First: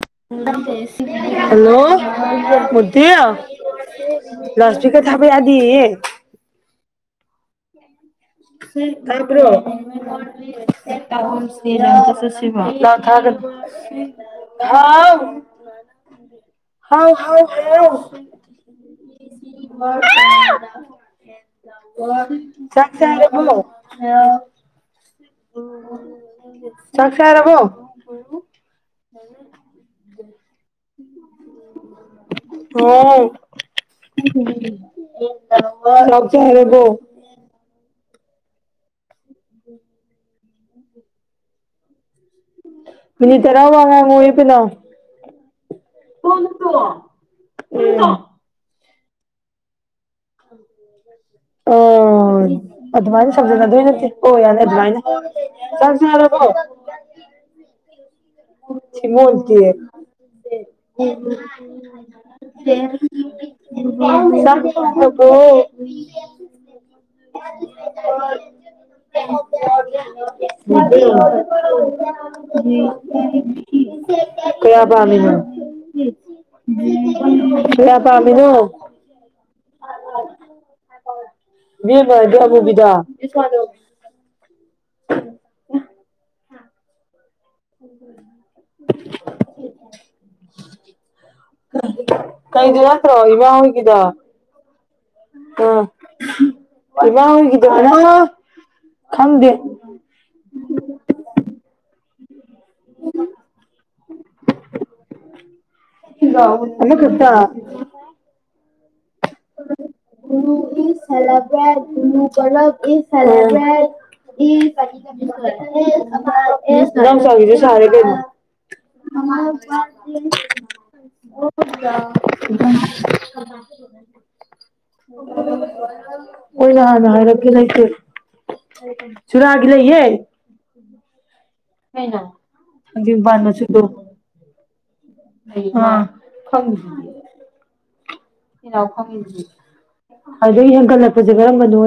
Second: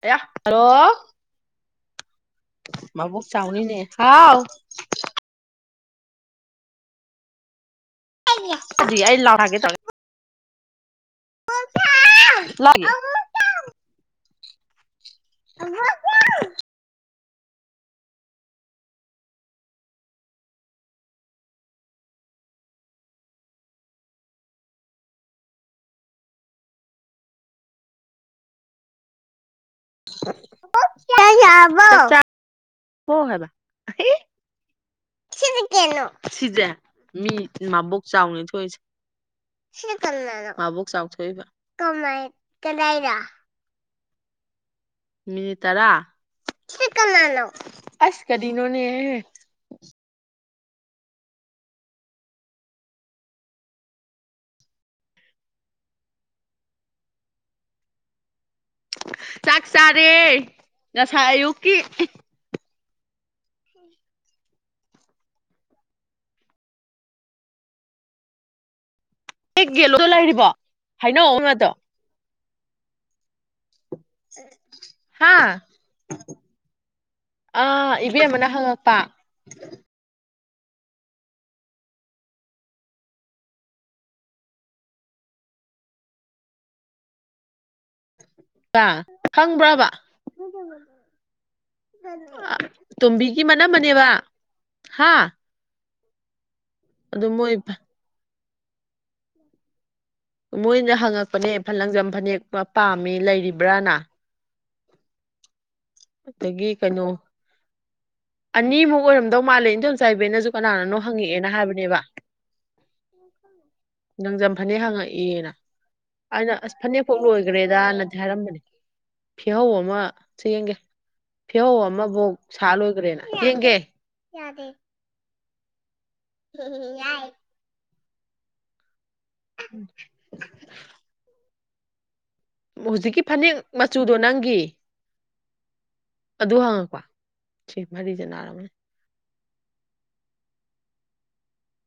ꯑꯌꯥ hello hello [unintelligible] ꯃꯨꯔꯇꯤ ꯃꯕꯨꯛ ꯆꯥꯎꯅꯤꯅꯦ ꯍꯥꯎ ꯂꯥꯎꯇ ꯁ꯭ꯄꯤꯀꯔ ꯊꯥꯕ ꯌꯥꯗꯦꯌꯦ ꯑꯗꯨꯗꯤ ꯑꯩ ꯍꯩꯕ꯭ꯔꯣ [unintelligible] [unintelligible] ꯂꯥꯎꯔꯛꯑꯒꯦ ꯇꯧꯔꯦ ꯂꯥꯎꯒꯦ ꯍꯥꯥꯎ ꯍꯥꯎ ꯍꯥꯎ ꯍꯥꯏꯌꯣ ꯆꯥꯔꯕꯣ ꯆꯥꯛ ꯆꯥꯔꯕꯣ ꯕꯣꯛ ꯆꯥꯛ ꯆꯥꯔ ꯕꯣ ꯆꯥꯛ ꯑꯣ ꯊꯣꯡꯒꯕ ꯁꯤꯅ ꯀꯩꯅꯣ ꯆꯥꯛ ꯁꯤꯖꯦ ꯆꯥꯔꯕꯣ ꯃꯤ ꯃꯥꯕꯨꯛ ꯆꯥꯎꯅꯅꯤ ꯊꯣꯛꯢꯁꯦ ꯁꯤꯅ ꯀꯟꯅꯥꯅꯣ ꯃꯥꯕꯣꯛ ꯆꯥꯎꯊꯣꯛꯏꯕ ꯀꯃꯥꯏ ꯀꯗꯥꯏꯗ ꯃꯤꯅꯤꯠ ꯇꯔꯥ ꯋꯥ ꯉꯥꯡꯉꯣꯌꯦ ꯄꯤꯅꯣ ꯃꯤꯅꯤꯠ ꯇꯔꯥ ꯁꯤ ꯀꯟꯅꯥꯅꯣ ꯎꯝ ꯑꯁ ꯀꯔꯤ ꯅꯣꯅꯦ ꯎꯝ ꯑꯣ ꯑꯗꯨꯃꯥꯏꯅ ꯁꯝꯖꯟꯅꯗꯣꯏ ꯅꯠꯇꯦ ꯑꯣ ꯌꯥꯔꯦ ꯑꯗꯨꯃꯥꯏꯅꯥ ꯆꯥꯛ ꯆꯥꯔꯕꯣ ꯆꯥꯛ ꯊꯤꯃꯣꯟꯇꯦ ꯆꯥꯔꯦ ꯉꯁꯥꯏ ꯑꯌꯨꯛꯀꯤ ꯆꯥꯛ ꯊꯣꯡꯉꯕꯣ [unintelligible] ꯑꯦꯛ ꯌꯦꯂꯣꯗꯣ ꯂꯩꯔꯤꯕꯣ ꯍꯩꯅꯧ [unintelligible] ꯑꯃꯗꯣ ꯎ ꯀꯌꯥ ꯍꯥ ꯄꯥꯝꯃꯤꯅ ꯑꯥ ꯀꯌꯥ ꯏꯕꯦꯝꯃꯅ ꯄꯥꯝꯃꯤꯅꯣ ꯍꯪꯉꯛꯄ [unintelligible] [inaudible] [inaudible] [unintelligible] ꯕꯥ ꯀꯩꯗꯨ ꯅꯠꯇ꯭ꯔꯣ ꯇꯨꯝꯕꯤꯒꯤ ꯏꯃꯥ ꯍꯣꯏꯒꯤꯗꯣ ꯃꯟꯅꯝꯃꯅꯦꯕ ꯍꯥꯥ [inaudible] ꯏꯃꯥ ꯍꯧꯒꯤꯗꯣ ꯈꯪꯗꯦ ꯃꯣꯏꯅ ꯍꯪꯉꯛꯄꯅꯦ ꯂꯪꯖꯝ ꯐꯅꯦꯛ ꯄꯥꯝꯃꯤ ꯂꯩꯔꯤꯕ꯭ꯔꯥꯅ ꯑꯗꯒꯤ ꯀꯩꯅꯣ [unintelligible] ꯑꯅꯤꯃꯨꯛ ꯑꯣꯏꯔꯝ ꯍꯥꯏꯕꯅꯦꯕ ꯂꯪꯖꯝ ꯐꯅꯦꯛ ꯍꯪꯉꯛꯑꯦꯅ ꯑꯩꯅ ꯑꯁ ꯐꯅꯦꯛꯐꯧ ꯂꯣꯏꯒ꯭ꯔꯦꯗꯅꯗꯤ ꯍꯥꯏꯔꯝꯕꯅꯦ [unintelligible] ꯐꯦꯍꯧ ꯑꯃꯐꯧ ꯁꯥ ꯂꯣꯏꯈ꯭ꯔꯦꯅ ꯌꯦꯡꯒꯦ ꯌꯥꯗꯦ ꯎ ꯑꯣꯖꯥꯗ ꯍꯥꯗꯣꯡꯀꯦ ꯂꯩꯇꯦ [unintelligible] ꯁꯨꯔꯒꯤꯂꯩꯌꯦ ꯍꯅ ꯍꯧꯖꯤꯛꯀꯤ ꯐꯅꯦꯛ ꯃꯆꯨꯗꯣ ꯅꯪꯒꯤ ꯑꯗꯨ ꯐꯪ ꯍꯪꯉꯛꯄ ꯁꯤ ꯃꯔꯤꯁꯦ ꯅꯥꯔꯝꯃꯅꯤ [unintelligible] ꯑꯗꯩ ꯍꯦꯟꯒꯠꯂꯛꯄꯁꯦ ꯀꯔꯝꯕꯅꯣ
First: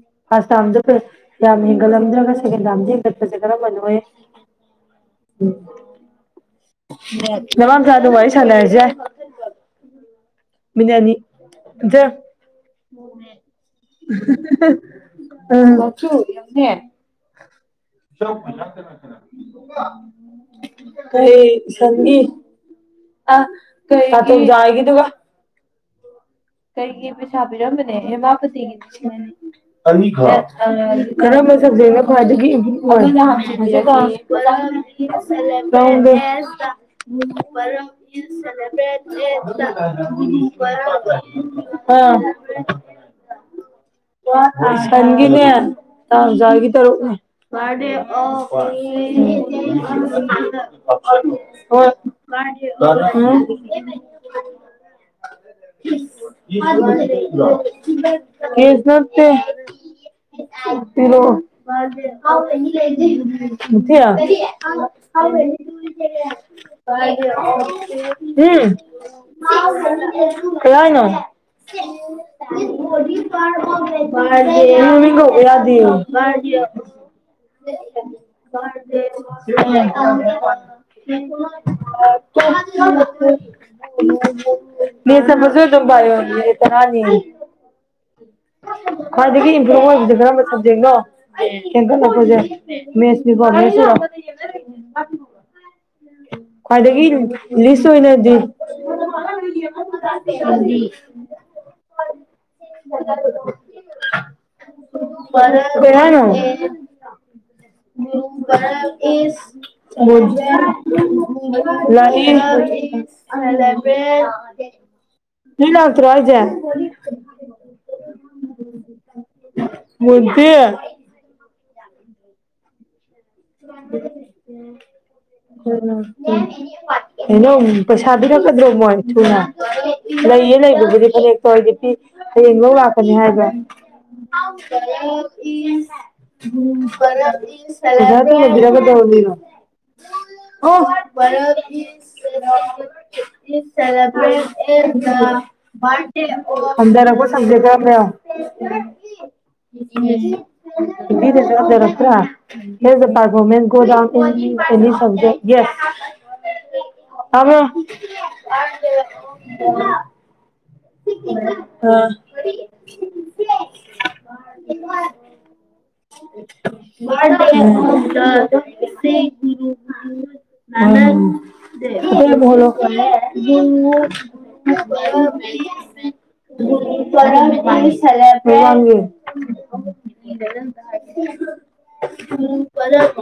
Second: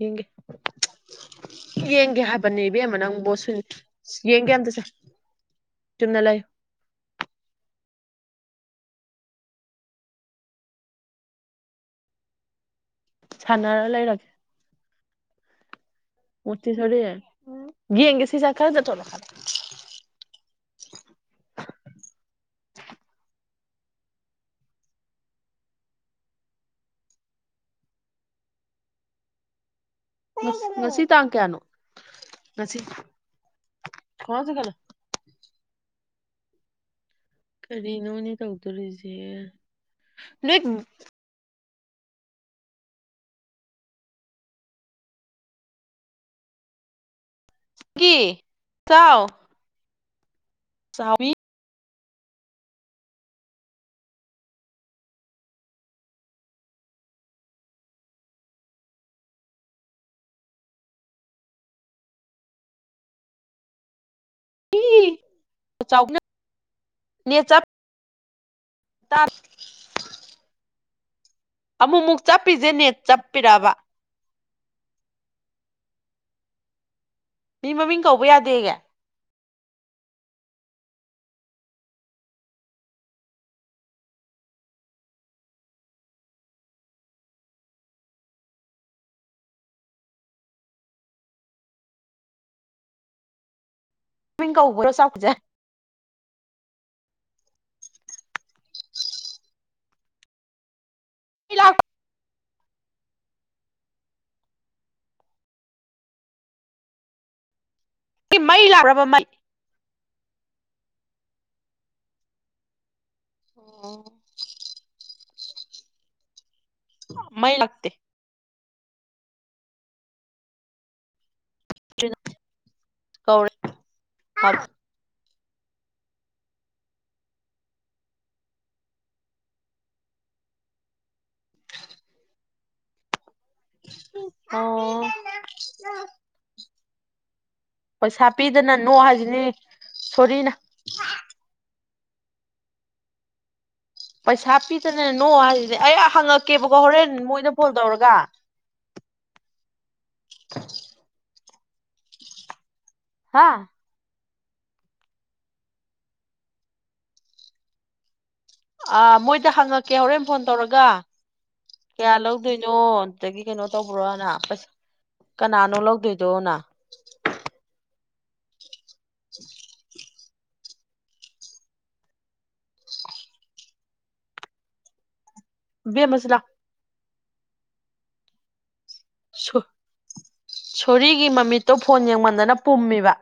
ꯌꯦꯡꯒꯦ ꯐꯥꯔꯁ ꯇꯥꯝꯗ ꯌꯥꯝ ꯌꯦꯡꯒꯦ ꯍꯦꯟꯒꯠꯂꯝꯗ꯭ꯔꯒ ꯁꯦꯀꯦꯟ ꯍꯥꯏꯕꯅꯦ ꯇꯥꯝꯗ ꯏꯕꯦꯝꯃ ꯍꯦꯟꯒꯠꯄꯁꯦ ꯅꯪꯕꯣ ꯁꯨꯟ ꯀꯔꯝꯕꯅꯣ ꯑꯦ ꯌꯦꯡꯒꯦ ꯑꯝꯇꯁꯦ ꯆꯨꯝꯅ ꯂꯩꯌꯨ ꯉꯔꯥꯡ ꯆꯥ ꯑꯗꯨ ꯋꯥꯔꯤ ꯁꯥꯟꯅꯔꯁꯨ ꯔꯥꯏ [unintelligible] ꯁꯥꯟꯅꯔ ꯂꯩꯔꯒꯦ ꯍ ꯃꯨꯔꯇꯤ ꯑ ꯁꯣꯔꯤ ꯌꯦꯡꯒꯦ ꯁꯤꯁꯦ ꯈꯔ ꯆꯠꯊꯣꯛꯂꯣ ꯀꯩ ꯁꯪꯒꯤ [unintelligible] ꯀꯩꯒꯤ ꯄꯩꯁꯥ ꯄꯤꯔꯝꯕꯅꯦ ꯍꯦꯃꯥꯄꯇꯤꯒꯤ ꯂꯤꯁꯤꯡ ꯑꯅꯤ ꯑꯅꯤꯈꯛ ꯉꯁꯤ ꯇꯥꯡ ꯀꯔꯝꯕ ꯀꯌꯥꯅꯣ ꯁꯕꯖꯦꯛꯅ ꯈꯋꯥꯏꯗꯒꯤ ꯉꯁꯤ ꯏꯝꯄ꯭ꯔꯨꯚ ꯑꯣꯏ ꯇ꯭ꯔꯥꯍꯧꯝꯗꯣꯏ ꯀꯔꯤꯅꯣꯅꯦ ꯇꯧꯗꯣꯔꯤꯁꯦ ꯎꯗ ꯅꯣꯏꯒꯤ [unintelligible] ꯑ ꯀꯣꯏꯁꯟꯒꯤꯅꯦ ꯇꯥꯡꯖꯒꯤ ꯇꯔꯨꯛꯅꯤ ꯋꯥꯗꯦ ꯑ [inaudible] ꯆꯥꯎ ꯍꯥꯎꯕꯤ [inaudible] ꯑꯣ ꯎꯝ ꯀꯦꯁ ꯅꯠꯇꯦ ꯄꯤꯔꯣ ꯃꯨꯊꯤ ꯎꯝ ꯅꯦꯠ ꯆꯞ ꯀꯩꯍꯥꯏꯅꯣ ꯑꯃꯨꯛꯃꯨꯛ ꯆꯞꯄꯤꯁꯦ ꯅꯦꯠ ꯃꯤ ꯆꯞꯄꯤꯔꯕ ꯃꯃꯤꯡ ꯀꯧꯕ ꯌꯗꯦꯌꯦ ꯌ ꯃꯤ ꯃꯃꯤꯡ ꯀꯧꯕ ꯌꯥꯗꯦꯌꯦ [unintelligible] ꯃꯦꯠꯁ ꯑꯃꯁꯨ ꯑꯗꯨꯝ ꯄꯥꯏꯌꯣ ꯃꯤꯠ ꯇꯔꯥꯅꯤ ꯈ꯭ꯋꯥꯏꯗꯒꯤ ꯏꯝꯄ꯭ꯔꯨꯚ ꯑꯣꯏꯕꯁꯦ ꯀꯔꯝꯕ ꯁꯕꯖꯦꯛꯅꯣ ꯍꯦꯟꯒꯠꯂꯛꯄꯁꯦ ꯃꯦꯠꯁꯅꯤꯀꯣ ꯃꯦꯠꯁꯏꯔꯣ [unintelligible] ꯀꯧꯕꯔꯣ ꯆꯥꯎꯕꯁꯦ ꯑꯗꯒꯤ ꯂꯤꯁ ꯑꯣꯏꯅꯗꯤ ꯍꯨꯔꯤ [unintelligible] ꯀꯩꯍꯥꯏꯅꯣ ꯨꯒꯨꯔꯨ ꯃꯩ ꯒꯔ ꯂꯥꯛꯈ꯭ꯔꯕ ꯃꯩ ꯏꯁ [unintelligible] ꯑꯍꯂꯕꯦꯟ ꯅꯣꯏꯂꯥꯛꯇꯔꯣ ꯍꯥꯏꯖꯦ ꯃꯩ ꯂꯛꯇꯦ ꯃꯣꯏꯕꯤ [inaudible] [inaudible] ꯎꯝ ꯎꯝ ꯑꯩꯅꯣ ꯄꯩꯁꯥ ꯄꯤꯔꯛꯀꯗ꯭ꯔꯣ ꯃꯣꯏ ꯊꯨꯅ ꯂꯩꯌꯦ ꯂꯩꯕꯕꯨꯗꯤ ꯐꯅꯦꯛꯇꯣ ꯑꯩꯗꯤ ꯄꯤ ꯍꯌꯦꯡ ꯂꯧ ꯂꯥꯛꯀꯅꯤ ꯍꯥꯏꯕ꯭ꯔ [inaudible] [inaudible] ꯑꯣ ꯄꯩꯁꯥ ꯄꯤꯗꯅ ꯅꯣ ꯍꯥꯏꯁꯤꯅꯤ [unintelligible] ꯁꯣꯔꯤꯅ [unintelligible] [unintelligible] ꯁꯦꯂꯦꯕ꯭ꯔꯦꯠ ꯄꯩꯁꯥ ꯑꯠ ꯄꯤꯗꯅ ꯗ ꯅꯣ ꯍꯥꯏꯁꯤꯅꯦ ꯑꯩ ꯕꯥꯠꯗꯦ ꯑꯣꯕ ꯍꯪꯉꯛꯀꯦꯕꯀꯣ ꯍꯣꯔꯦꯟ ꯍꯗꯔꯄ ꯃꯣꯏꯗ ꯁꯝꯖ ꯐꯣꯟ ꯈꯔ ꯇꯧꯔꯒ ꯄꯨ꯭ꯔ ꯌꯦꯒꯣ [unintelligible] ꯇꯨ ꯗ ꯍꯥꯥ ꯄꯥꯔꯐꯣꯔꯃꯦꯟ ꯉꯣ ꯗꯥꯎꯟ [unintelligible] ꯑ ꯃꯣꯏꯗ ꯍꯪꯉꯛꯀꯦ ꯍꯣꯔꯦꯟ ꯐꯣꯟ ꯇꯧꯔꯒ ꯀꯌꯥ ꯂꯧꯗꯣꯏꯅꯣ ꯑꯗꯨꯗꯒꯤ ꯀꯩꯅꯣ ꯇꯧꯒꯔꯣꯅ ꯀꯅꯥꯅꯣ ꯂꯧꯗꯣꯏꯗꯣꯅ [unintelligible] [inaudible] [unintelligible] ꯏꯕꯦꯝꯃ ꯁꯤꯂꯥꯎ [unintelligible] ꯁꯣꯔꯤꯒꯤ ꯃꯃꯤꯠꯇꯣ ꯐꯣꯟ ꯌꯦꯡꯃꯟꯗꯅ ꯄꯨꯝꯃꯤꯕ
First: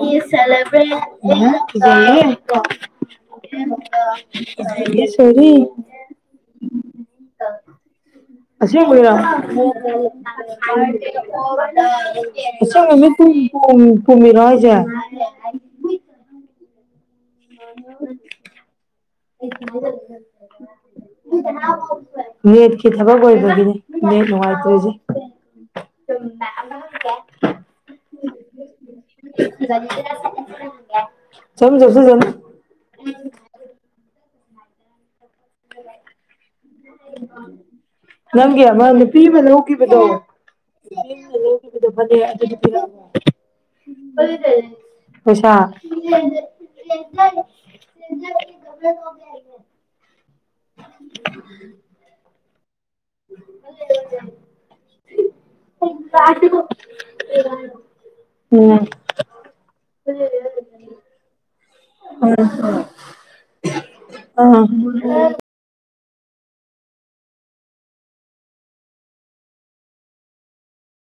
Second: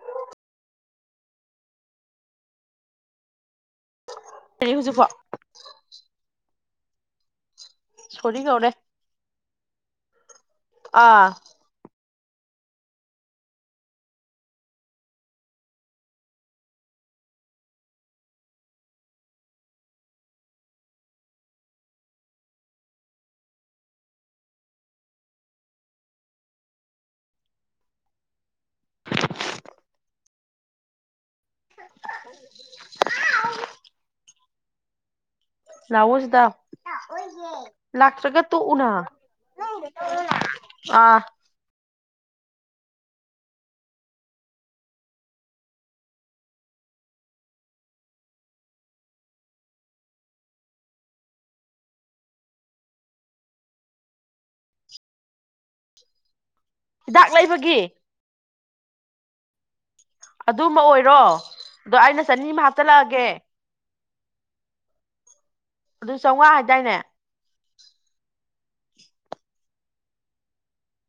ꯍꯧꯖꯤꯛꯐꯥꯎ [unintelligible] ꯁꯣꯔꯤ ꯇ ꯔꯨ ꯁꯣꯔꯤ ꯀꯧꯔꯦ ꯑꯁꯦꯡꯕꯩꯔꯣ [unintelligible] ꯑꯥ [unintelligible] ꯏꯁꯨ ꯃꯃꯤꯠ ꯄꯨꯝ ꯄꯣꯝꯃꯤꯔꯣ ꯍꯥꯏꯁꯦ [unintelligible] [unintelligible] ꯅꯦꯠꯀꯤ ꯊꯕꯛ ꯑꯣꯏꯕꯒꯤꯅꯤ ꯅꯦꯠ ꯅꯨꯡꯉꯥꯏꯇ꯭ꯔꯤꯁꯦ [unintelligible] ꯆꯞꯁꯤꯖꯅꯨ [unintelligible] ꯂꯥꯎꯑꯣ ꯁꯤꯗ ꯂꯥꯛꯇ꯭ꯔꯒ ꯅꯪꯒꯤ ꯑꯃ ꯇꯣꯛꯎꯅ ꯅꯨꯄꯤ ꯑꯃ ꯂꯧꯈꯤꯕꯗꯣ ꯅꯨꯄꯤ ꯑꯥ ꯑꯃꯅ [unintelligible] ꯄꯩꯁꯥ [unintelligible] [inaudible] [unintelligible] ꯍꯤꯗꯥꯛ ꯂꯩꯕꯒꯤ ꯑ ꯑꯗꯨꯃ ꯑꯣꯏꯔꯣ ꯑꯗꯣ ꯑꯩꯅ ꯆꯅꯤꯃ ꯍꯥꯞꯆꯜꯂꯛꯑꯒꯦ ꯑ [unintelligible] ꯑꯗꯨ ꯆꯥꯝꯉꯥ ꯍꯥꯏꯗꯥꯏꯅꯦ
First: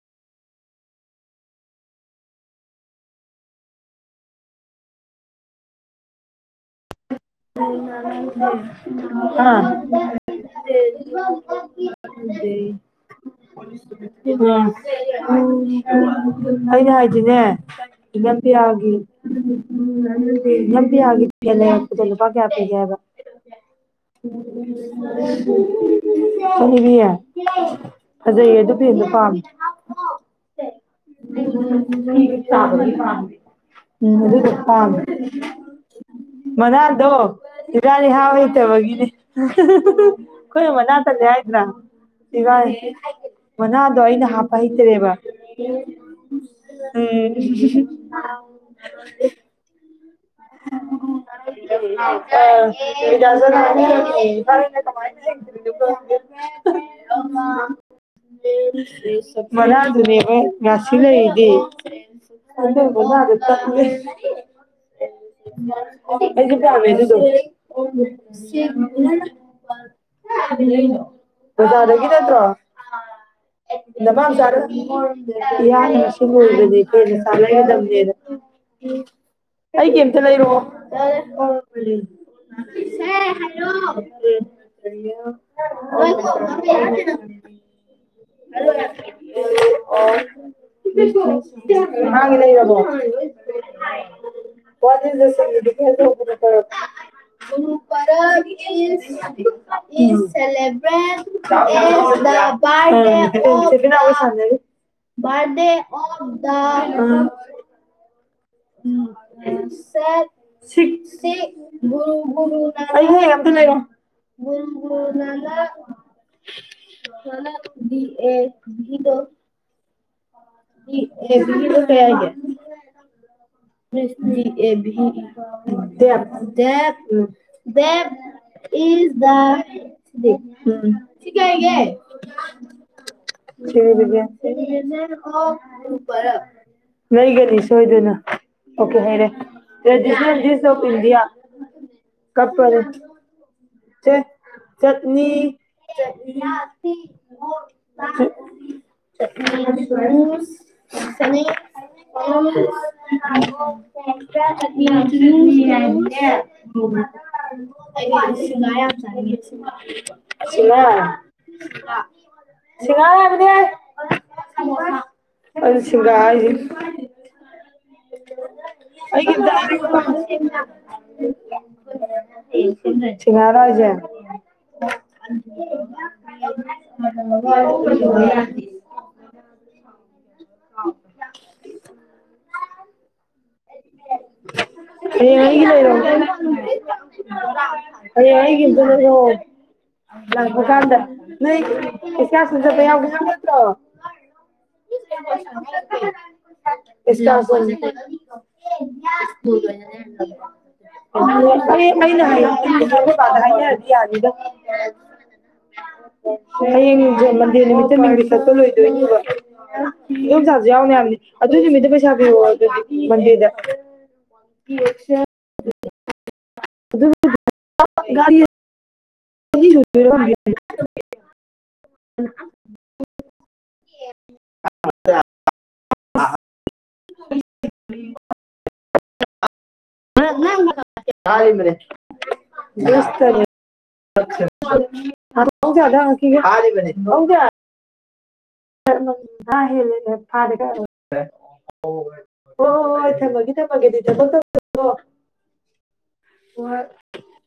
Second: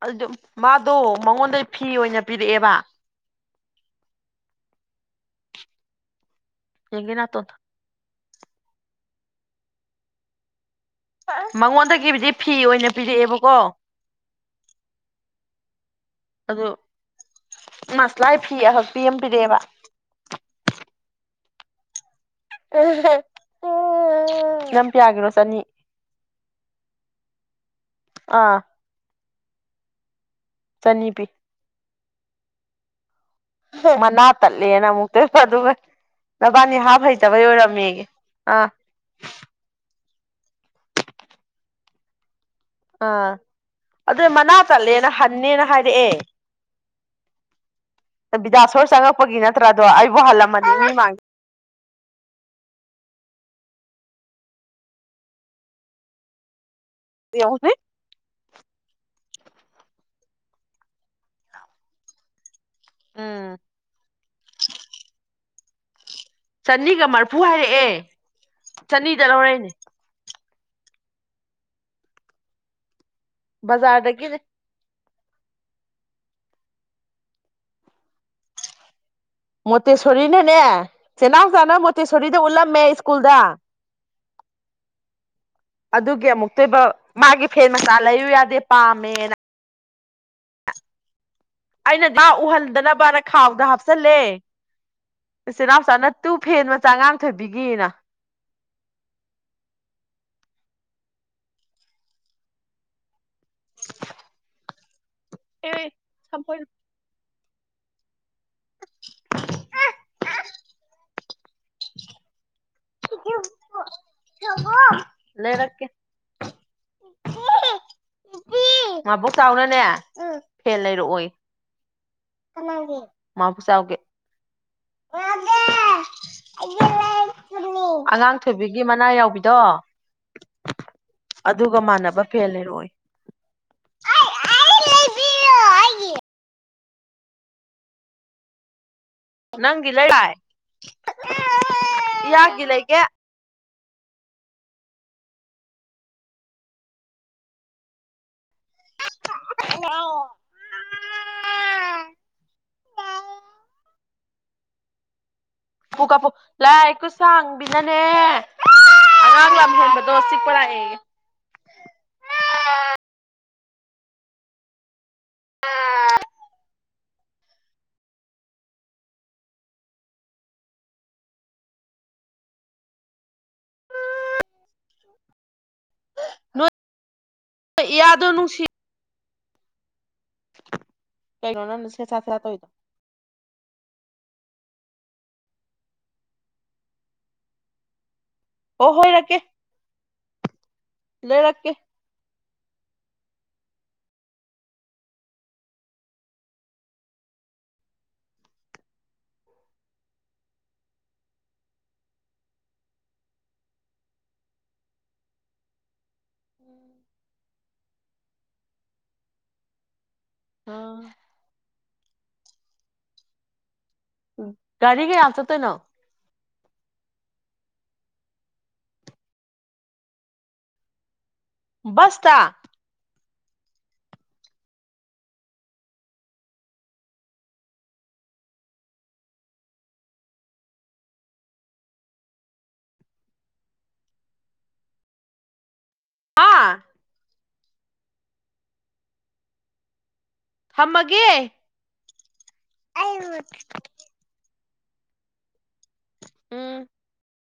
ꯑꯗꯨꯗ ꯃꯥꯗꯣ ꯃꯉꯣꯟꯗꯩ ꯐꯤ ꯑꯣꯏꯅ ꯄꯤꯔꯛꯑꯦꯕ ꯌꯦꯡꯒꯤ ꯅꯇꯣꯟꯗꯣ ꯑꯥ [unintelligible] [unintelligible] ꯃꯉꯣꯟꯗꯒꯤꯕꯨꯗꯤ ꯐꯤ ꯑꯣꯏꯅ ꯄꯤꯔꯛꯑꯦꯕꯀꯣ ꯎ ꯎ ꯑꯗꯨ ꯑꯩꯅ ꯍꯥꯏꯗꯤꯅꯦ ꯃꯁꯂꯥꯏ ꯏꯅꯝ ꯐꯤ ꯄꯤꯌꯥꯒꯤ ꯑꯍꯛꯄꯤ ꯑꯃ ꯄꯤꯔꯛꯑꯦꯕ ꯏꯅꯝ ꯄꯤꯌꯥꯒꯤ ꯄꯦꯟꯂꯦ ꯑꯩ ꯏꯀꯣꯅꯣ ꯂꯨꯄꯥ ꯀꯌꯥ ꯄꯤꯒꯦ ꯍꯥꯏꯕ ꯅꯪ ꯄꯤꯌꯥꯒꯤꯔꯣ ꯆꯅꯤ [unintelligible] ꯆꯅꯤ ꯄꯤꯌꯦ ꯑꯥ ꯐꯖꯩꯌꯦ ꯑꯗꯨ ꯐꯤꯗꯣ ꯄꯥꯝꯃꯦ ꯆꯅꯤꯄꯤ [unintelligible] ꯍ ꯎꯝ ꯃꯅꯥ ꯑꯗꯨꯗꯣ ꯇꯠꯂꯦꯅ ꯑꯃꯨꯛꯇꯪꯏꯕ ꯑꯗꯨꯒ ꯅꯕꯥꯅꯤ ꯍꯥꯞ ꯃꯔꯥꯗꯣ ꯍꯩꯇꯕꯩ ꯑꯣꯏꯔꯝꯃꯦꯌꯦ ꯏꯕꯥꯅꯤ ꯍꯥꯞ ꯑꯥ ꯍꯩꯇꯕꯒꯤꯅꯦ ꯀꯣꯏ ꯃꯅꯥ ꯇꯠꯂꯦ ꯍꯥꯏꯖꯤꯅ ꯏꯕꯒꯤ ꯑꯥ ꯃꯅꯥꯗꯣ ꯑꯩꯅ ꯑꯗꯨ ꯍꯥꯞꯄ ꯃꯅꯥ ꯇꯠꯂꯦꯅ ꯍꯩꯇꯔꯦꯕ ꯍꯟꯅꯦꯅ ꯍꯥꯏꯔꯛꯑꯦ ꯎꯝ [unintelligible] ꯑꯃꯨꯛ ꯍꯟꯂꯝꯃꯅꯤ ꯃꯤ ꯃꯥꯡ [unintelligible] ꯌꯦꯡꯉꯨꯅꯦ [unintelligible] ꯃꯅꯥ ꯗꯨꯅꯦꯕ ꯔꯥꯁꯤ ꯂꯩ ꯔꯤꯗꯤ [unintelligible] ꯎꯝ [unintelligible] [unintelligible] [unintelligible] ꯆꯅꯤꯒ ꯃꯔꯐꯨ ꯍꯥꯏꯔꯛꯑꯦ ꯆꯅꯤꯗ ꯂꯧꯔꯛꯏꯅꯦ ꯕꯖ꯭ꯥꯔꯗꯒꯤ ꯅꯠꯇꯔꯣ [unintelligible] ꯅꯃꯥ ꯕꯖꯥꯔꯗꯒꯤꯅꯦ ꯆꯥꯗꯪ ꯀꯤ ꯍꯣꯔꯃ [unintelligible] ꯑꯩꯒꯤ ꯑꯝꯇꯥ ꯃꯣꯇꯦꯁꯣꯔꯤꯅꯅꯦ ꯂꯩꯔꯛꯑꯪ ꯆꯦꯅꯥꯎꯆꯥꯅ ꯃꯣꯇꯦꯁꯣꯔꯤꯗ [unintelligible] ꯎꯠꯂꯝꯃꯦ ꯁꯦ ꯁ꯭ꯀꯨꯜꯗ ꯍꯥꯢꯔꯛꯑꯣ ꯑꯗꯨꯒꯤ ꯑꯃꯨꯛꯇꯣꯏꯕ ꯃꯥꯒꯤ ꯐꯦꯟ ꯃꯆꯥ ꯂꯩꯌꯨ ꯌꯥꯗꯦ ꯄꯥꯝꯃꯦꯅ [unintelligible] [unintelligible] ꯑꯩꯅꯥ ꯃꯥ ꯃꯥꯒꯤ ꯂꯩꯔꯕꯣ ꯎꯍꯟꯗꯅꯕꯅ ꯈꯥꯎꯗ ꯍꯥꯞꯆꯜꯂꯦ [unintelligible] [unintelligible] ꯕꯥꯔꯗꯦ ꯆꯦꯅꯥꯎꯆꯥꯅ ꯇꯨ ꯐꯦꯟ ꯃꯆꯥ ꯉꯥꯡꯊꯣꯏꯕꯤꯒꯤꯅ ꯑꯪꯞ ꯑꯦ ꯗꯥ ꯁꯝꯄꯣꯏ ꯑꯥ ꯎꯝ ꯎꯝ ꯍꯨꯆ ꯗꯦꯗ ꯁꯤꯞꯁꯤ ꯃꯨꯔꯨ ꯃꯨꯔꯨ ꯅꯥꯔꯦ ꯑꯝꯇꯥ ꯂꯩꯔꯛꯀꯦ ꯂꯩꯔꯛꯑꯣ [unintelligible] ꯎꯝ ꯃꯥꯕꯣꯛꯆꯥꯎꯒꯤ [unintelligible] [unintelligible] ꯗꯦꯞ ꯗꯦꯞ ꯑꯉꯥꯡ ꯊꯣꯏꯕꯤꯒꯤ ꯃꯅꯥ ꯏꯁ ꯌꯥꯎꯕꯤꯗꯣ ꯗꯥ ꯁꯤ ꯀꯩ ꯑꯗꯨꯒ ꯍꯥꯏꯒꯦ ꯃꯥꯟꯅꯕ ꯐꯦꯟ ꯂꯩꯔꯛꯑꯣꯌꯦ [unintelligible] ꯂꯩꯒꯅꯤ ꯁꯣꯏꯗꯅ ꯅꯪꯒꯤ ꯔꯦꯗꯤꯖꯁ ꯂꯩꯔꯣꯏ ꯗꯤꯁ ꯑꯣꯞ ꯏꯟꯗꯤꯌ ꯏꯌꯥꯒꯤ ꯀꯞꯀꯅꯨ ꯂꯩꯒꯦ ꯆꯠ ꯆꯠꯅꯤ [unintelligible] [unintelligible] [unintelligible] ꯄꯨ ꯀꯥꯄꯨ ꯂꯥꯏꯈꯨꯠꯁꯥꯡꯕꯤꯅꯅꯦ [unintelligible] [unintelligible] ꯑꯁꯤꯡꯒ ꯂꯥꯛꯑꯦꯌꯦ ꯍꯥꯏꯁꯦ [unintelligible] ꯇꯃꯔ ꯍꯥꯏꯁꯦ ꯅꯣꯏ ꯏꯌꯥꯗꯣ ꯅꯨꯡꯁꯤ [unintelligible] ꯀꯩꯅꯣ ꯅꯪꯅ ꯁꯦꯠꯁꯥ ꯁꯦꯠꯁꯥ ꯇꯧꯔꯤꯗꯣ ꯍꯌꯦꯡ ꯑꯩꯒꯤ ꯂꯩꯔꯣ ꯍꯌꯦꯡ ꯑꯩꯒꯤ ꯑꯝꯇ ꯂꯩꯔꯛ ꯑꯣ ꯂꯟ ꯀꯩꯀꯥꯟꯗ ꯅꯣꯏ ꯂꯩꯔꯛꯀꯦ [unintelligible] ꯆꯥꯛ ꯄꯤꯖꯕ ꯌꯥꯎꯕ ꯅꯠꯇꯔꯣ [unintelligible] [unintelligible] [unintelligible] [unintelligible] ꯂꯣꯏꯗꯣꯏꯅꯦꯕ ꯏꯗꯣꯝ ꯆꯥꯁꯨ ꯌꯥꯎꯅꯤ ꯍꯥꯏꯕꯅꯤ ꯑꯗꯨ ꯅꯨꯃꯤꯠꯇꯣ ꯄꯩꯁꯥ ꯄꯤꯔꯛ ꯑꯣꯌꯣ [unintelligible] ꯃꯟꯗꯦꯗ ꯒꯥꯔꯤ ꯀꯩꯌꯥ ꯆꯠꯇꯣꯏ ꯅꯣ ꯑꯗꯨꯒ [unintelligible] [unintelligible] ꯕꯁꯇ [unintelligible] [unintelligible] [unintelligible] ꯍꯥ ꯏꯗꯣꯝꯆꯥ ꯉꯥꯍꯦꯜꯂꯤ [unintelligible] [unintelligible] ꯍꯣ ꯊꯝꯃꯒꯦ ꯍꯣꯏ ꯍꯣꯏ ꯊꯝꯃꯒꯦ ꯊꯝꯃꯒꯦ ꯊꯕꯛ ꯇꯧ [unintelligible] ꯎꯝ ꯋꯥꯠ